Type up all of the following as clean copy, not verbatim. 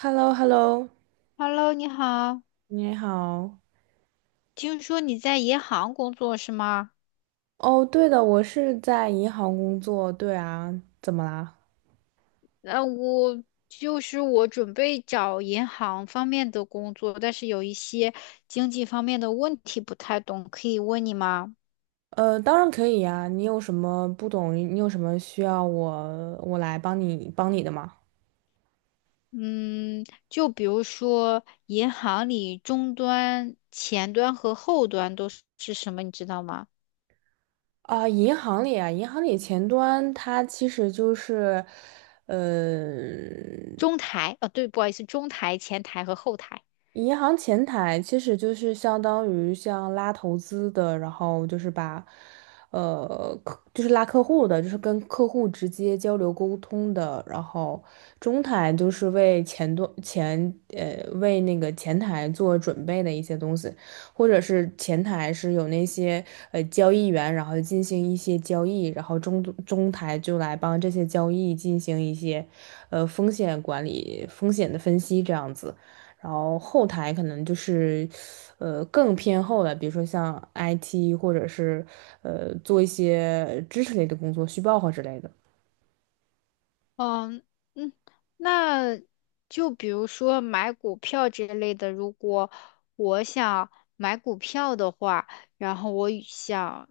h e l l o h e l l o Hello，你好，你好。听说你在银行工作是吗？哦，对的，我是在银行工作。对啊，怎么啦？那我就是我准备找银行方面的工作，但是有一些经济方面的问题不太懂，可以问你吗？当然可以呀。你有什么不懂？你有什么需要我来帮你的吗？嗯，就比如说银行里终端、前端和后端都是什么，你知道吗？啊，银行里啊，呃，中台，哦，对，不好意思，中台、前台和后台。银行前台其实就是相当于像拉投资的，然后就是就是拉客户的，就是跟客户直接交流沟通的。然后中台就是为前端前呃为那个前台做准备的一些东西，或者是前台是有那些交易员，然后进行一些交易，然后中台就来帮这些交易进行一些风险管理、风险的分析这样子。然后后台可能就是，更偏后的，比如说像 IT 或者是做一些知识类的工作，虚报和之类的。嗯嗯，那就比如说买股票这类的，如果我想买股票的话，然后我想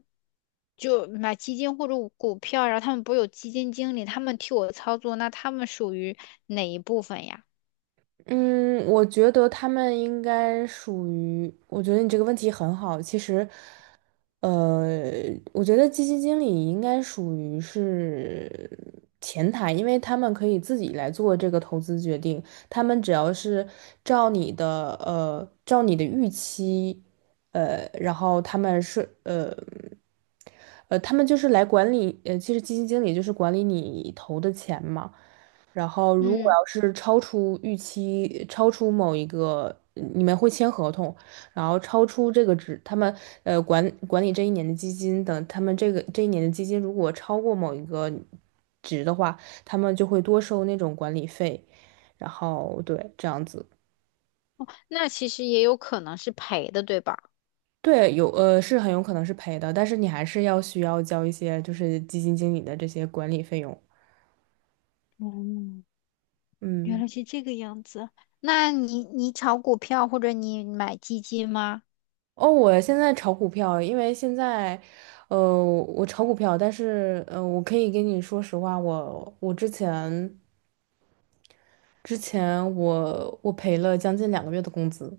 就买基金或者股票，然后他们不是有基金经理，他们替我操作，那他们属于哪一部分呀？嗯，我觉得他们应该属于，我觉得你这个问题很好。其实，呃，我觉得基金经理应该属于是前台，因为他们可以自己来做这个投资决定，他们只要是照照你的预期，呃，然后他们是呃。他们就是来管理,其实基金经理就是管理你投的钱嘛。然后如果嗯，要是超出预期，超出某一个，嗯你们会签合同，然后超出这个值，他们管理这一年的基金等，他们这个这一年的基金如果超过某一个值的话，他们就会多收那种管理费，然后对这样子。那其实也有可能是赔的，对吧？对，是很有可能是赔的，但是你还是要需要交一些就是基金经理的这些管理费用。嗯，原嗯。来是这个样子。那你炒股票或者你买基金吗？哦，我现在炒股票，因为现在，呃，我炒股票，但是，呃，我可以跟你说实话，我之前赔了将近2个月的工资。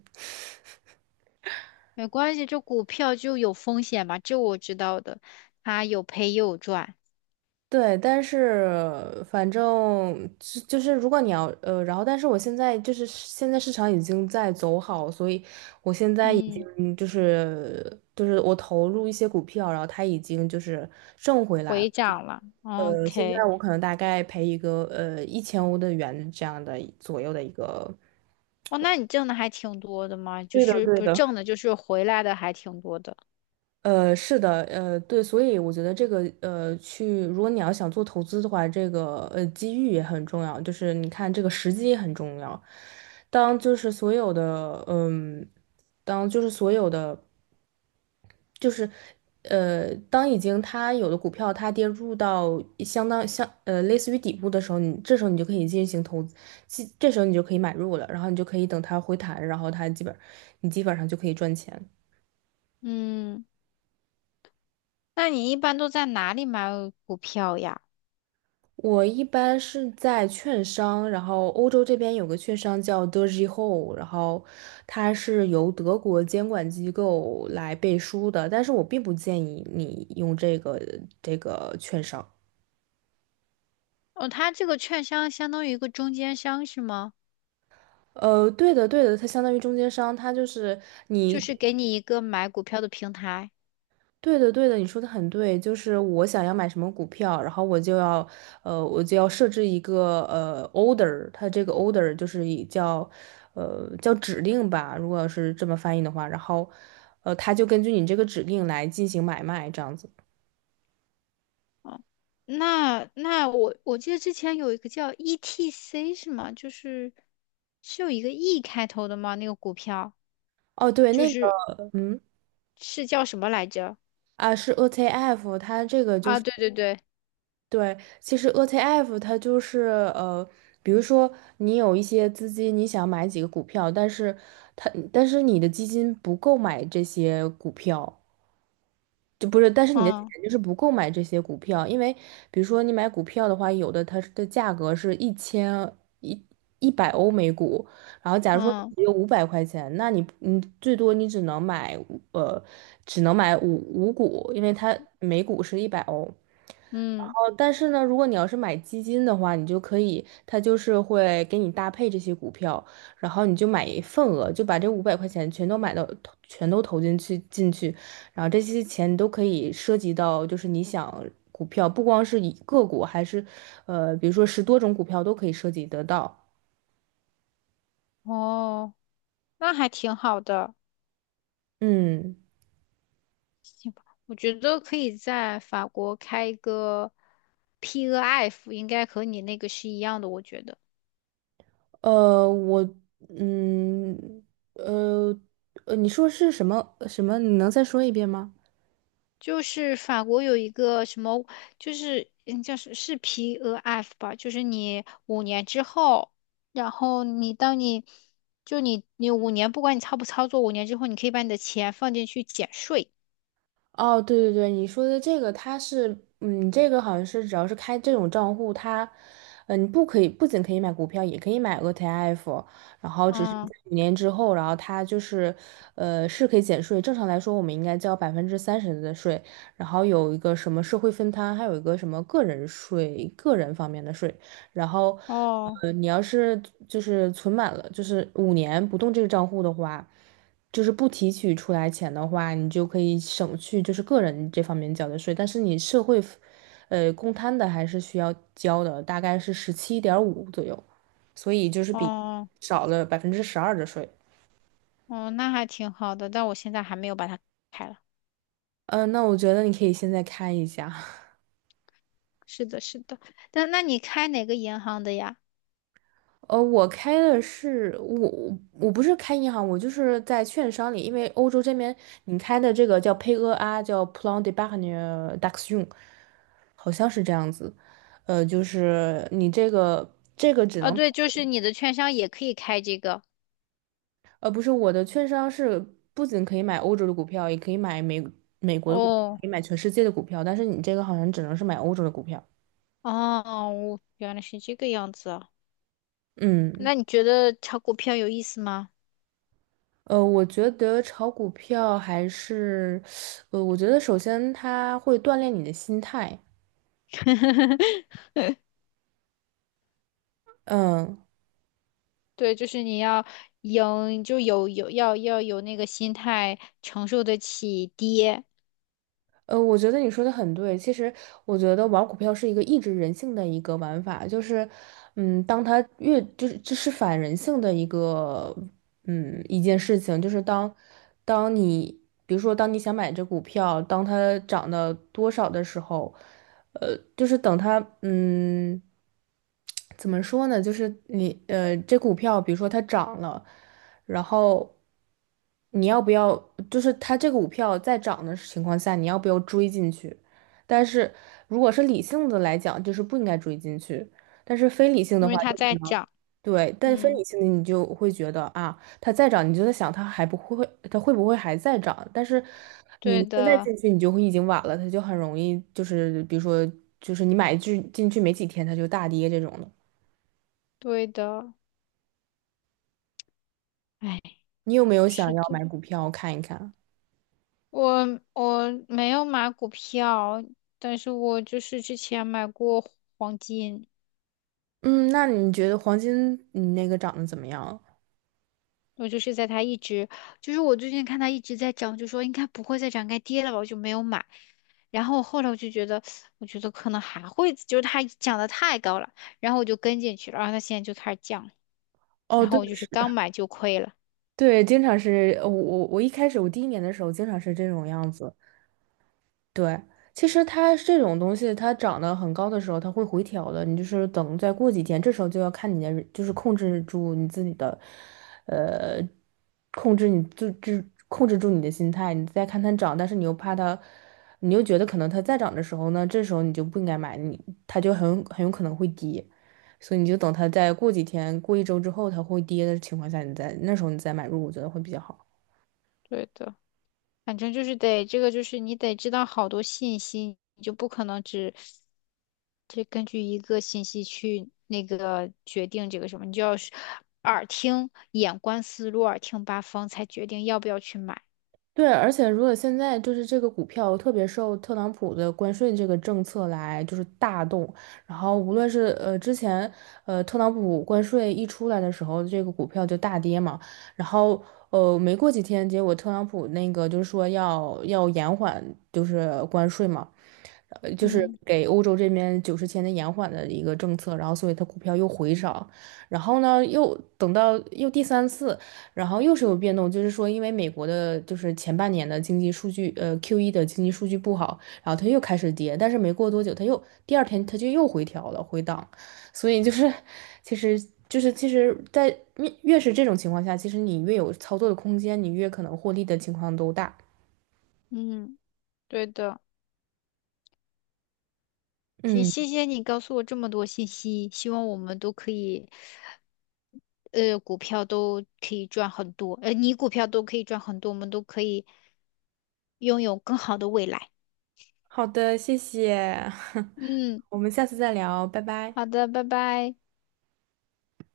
没关系，这股票就有风险嘛，这我知道的，它有赔也有赚。对，但是反正就是如果你要呃，然后但是我现在就是现在市场已经在走好，所以我现在已嗯，经就是就是我投入一些股票，然后它已经就是挣回来了。回涨了哦呃，现，OK。在我可能大概赔1000欧的元这样的左右的一个。哦，那你挣的还挺多的嘛，就对的，是对不是的。挣的，就是回来的还挺多的。所以我觉得如果你要想做投资的话，机遇也很重要，就是你看这个时机也很重要。当就是所有的嗯，当就是所有的。就是，呃，当已经它有的股票它跌入到相当相呃类似于底部的时候，你这时候你就可以进行投资，这时候你就可以买入了，然后你就可以等它回弹，然后它基本你基本上就可以赚钱。嗯，那你一般都在哪里买股票呀？我一般是在券商，然后欧洲这边有个券商叫 Deutsche Hohe,然后它是由德国监管机构来背书的，但是我并不建议你用这个券商。哦，它这个券商相当于一个中间商是吗？呃，对的，对的，它相当于中间商，它就是就你，是给你一个买股票的平台。对的，对的，你说的很对，就是我想要买什么股票，然后我就要设置一个 order,它这个 order 就是叫指令吧，如果是这么翻译的话，它就根据你这个指令来进行买卖，这样子。哦，那那我记得之前有一个叫 ETC 是吗？就是是有一个 E 开头的吗？那个股票哦，对，就那个，是嗯，是叫什么来着？啊，是 ETF,它这个就啊，是。对对对，对，其实 ETF 它就是呃，比如说你有一些资金，你想买几个股票，但是你的基金不够买这些股票，就不是，但是你的钱嗯就是不够买这些股票，因为比如说你买股票的话，有的它的价格是一千一一百欧每股，然后假如说嗯你只有五百块钱，那你最多只能买呃5股，因为它每股是一百欧。嗯，哦，但是呢，如果你要是买基金的话，你就可以，它就是会给你搭配这些股票，然后你就买一份额，就把这五百块钱全都买到，全都投进去，然后这些钱都可以涉及到，就是你想股票，不光是以个股，还是呃，比如说10多种股票都可以涉及得到。哦，那还挺好的，嗯，行吧？我觉得可以在法国开一个 p o f 应该和你那个是一样的，我觉得。呃，我，嗯，呃，你说是什么？你能再说一遍吗？就是法国有一个什么，就是嗯叫是 p 额 f 吧，就是你五年之后，然后你当你就你你五年，不管你操不操作，五年之后你可以把你的钱放进去减税。哦，对对对，你说的这个，它是，嗯，这个好像是只要是开这种账户，它，嗯，你不可以，不仅可以买股票，也可以买 ETF,然后只是在嗯，五年之后，然后它就是，是可以减税。正常来说，我们应该交30%的税，然后有一个什么社会分摊，还有一个什么个人税，个人方面的税。然后，哦你要是就是存满了，就是五年不动这个账户的话。就是不提取出来钱的话，你就可以省去就是个人这方面交的税，但是你社会福呃，公摊的还是需要交的，大概是17.5左右，所以就是比哦少了12%的税。哦，那还挺好的，但我现在还没有把它开了。嗯，那我觉得你可以现在看一下。是的，是的，但那你开哪个银行的呀？呃，我开的是我我不是开银行，我就是在券商里，因为欧洲这边你开的这个叫 PayEA,叫 Plan d'Épargne d'Action,好像是这样子。呃，就是你这个只啊，能，对，就是你的券商也可以开这个。呃，不是我的券商是不仅可以买欧洲的股票，也可以买美国的股票可哦以买全世界的股票，但是你这个好像只能是买欧洲的股票。哦，我原来是这个样子啊。嗯。那你觉得炒股票有意思吗？呃，我觉得炒股票还是，我觉得首先它会锻炼你的心态，嗯，对，就是你要赢，就有有要要有那个心态，承受得起跌，我觉得你说的很对。其实，我觉得玩股票是一个抑制人性的一个玩法，就是，嗯，当它越就是这是反人性的一个，嗯，一件事情，就是当你比如说当你想买这股票，当它涨到多少的时候，呃，就是等它，嗯，怎么说呢？就是这股票比如说它涨了。然后你要不要，就是它这个股票在涨的情况下，你要不要追进去？但是如果是理性的来讲，就是不应该追进去；但是非理性因的话，为它就可在能涨。对，但非理嗯，性的你就会觉得啊，它再涨，你就在想它还不会，它会不会还在涨？但是你对现在的，进去，你就会已经晚了，它就很容易就是比如说就是你买进去没几天，它就大跌这种的。对的。哎，你有没有想是要的，买股票看一看？我我没有买股票，但是我就是之前买过黄金。嗯，那你觉得黄金你那个长得怎么样？我就是在它一直，就是我最近看它一直在涨，就说应该不会再涨，该跌了吧，我就没有买。然后我后来我就觉得，我觉得可能还会，就是它涨得太高了，然后我就跟进去了，然后它现在就开始降，哦，然对，后我就是是刚的，买就亏了。对，经常是呃我我我一开始我第一年的时候经常是这种样子，对，其实它这种东西，它涨得很高的时候，它会回调的。你就是等再过几天，这时候就要看你的，就是控制住你自己的，呃，控制你就就控制住你的心态。你再看它涨，但是你又怕它，你又觉得可能它再涨的时候呢，这时候你就不应该买，它就很有可能会跌，所以你就等它再过几天，过一周之后它会跌的情况下，那时候你再买入，我觉得会比较好。对的，反正就是得这个，就是你得知道好多信息，你就不可能只根据一个信息去那个决定这个什么，你就要是耳听眼观四路，耳听八方，才决定要不要去买。对，而且如果现在就是这个股票特别受特朗普的关税这个政策来就是大动，然后无论是呃之前呃特朗普关税一出来的时候，这个股票就大跌嘛，然后没过几天，结果特朗普那个就是说要延缓就是关税嘛，呃就是嗯。给欧洲这边90天的延缓的一个政策，然后所以它股票又回涨，然后呢又等到又第三次。然后又是有变动，就是说，因为美国的就是前半年的经济数据，呃 Q1的经济数据不好，然后它又开始跌，但是没过多久，它又第2天它就又回调了，回档，所以就是，其实就是其实在，越是这种情况下，其实你越有操作的空间，你越可能获利的情况都大。嗯，对的。行，嗯，谢谢你告诉我这么多信息，希望我们都可以，股票都可以赚很多，你股票都可以赚很多，我们都可以拥有更好的未来。好的，谢谢，嗯，我们下次再聊，拜拜。好的，拜拜。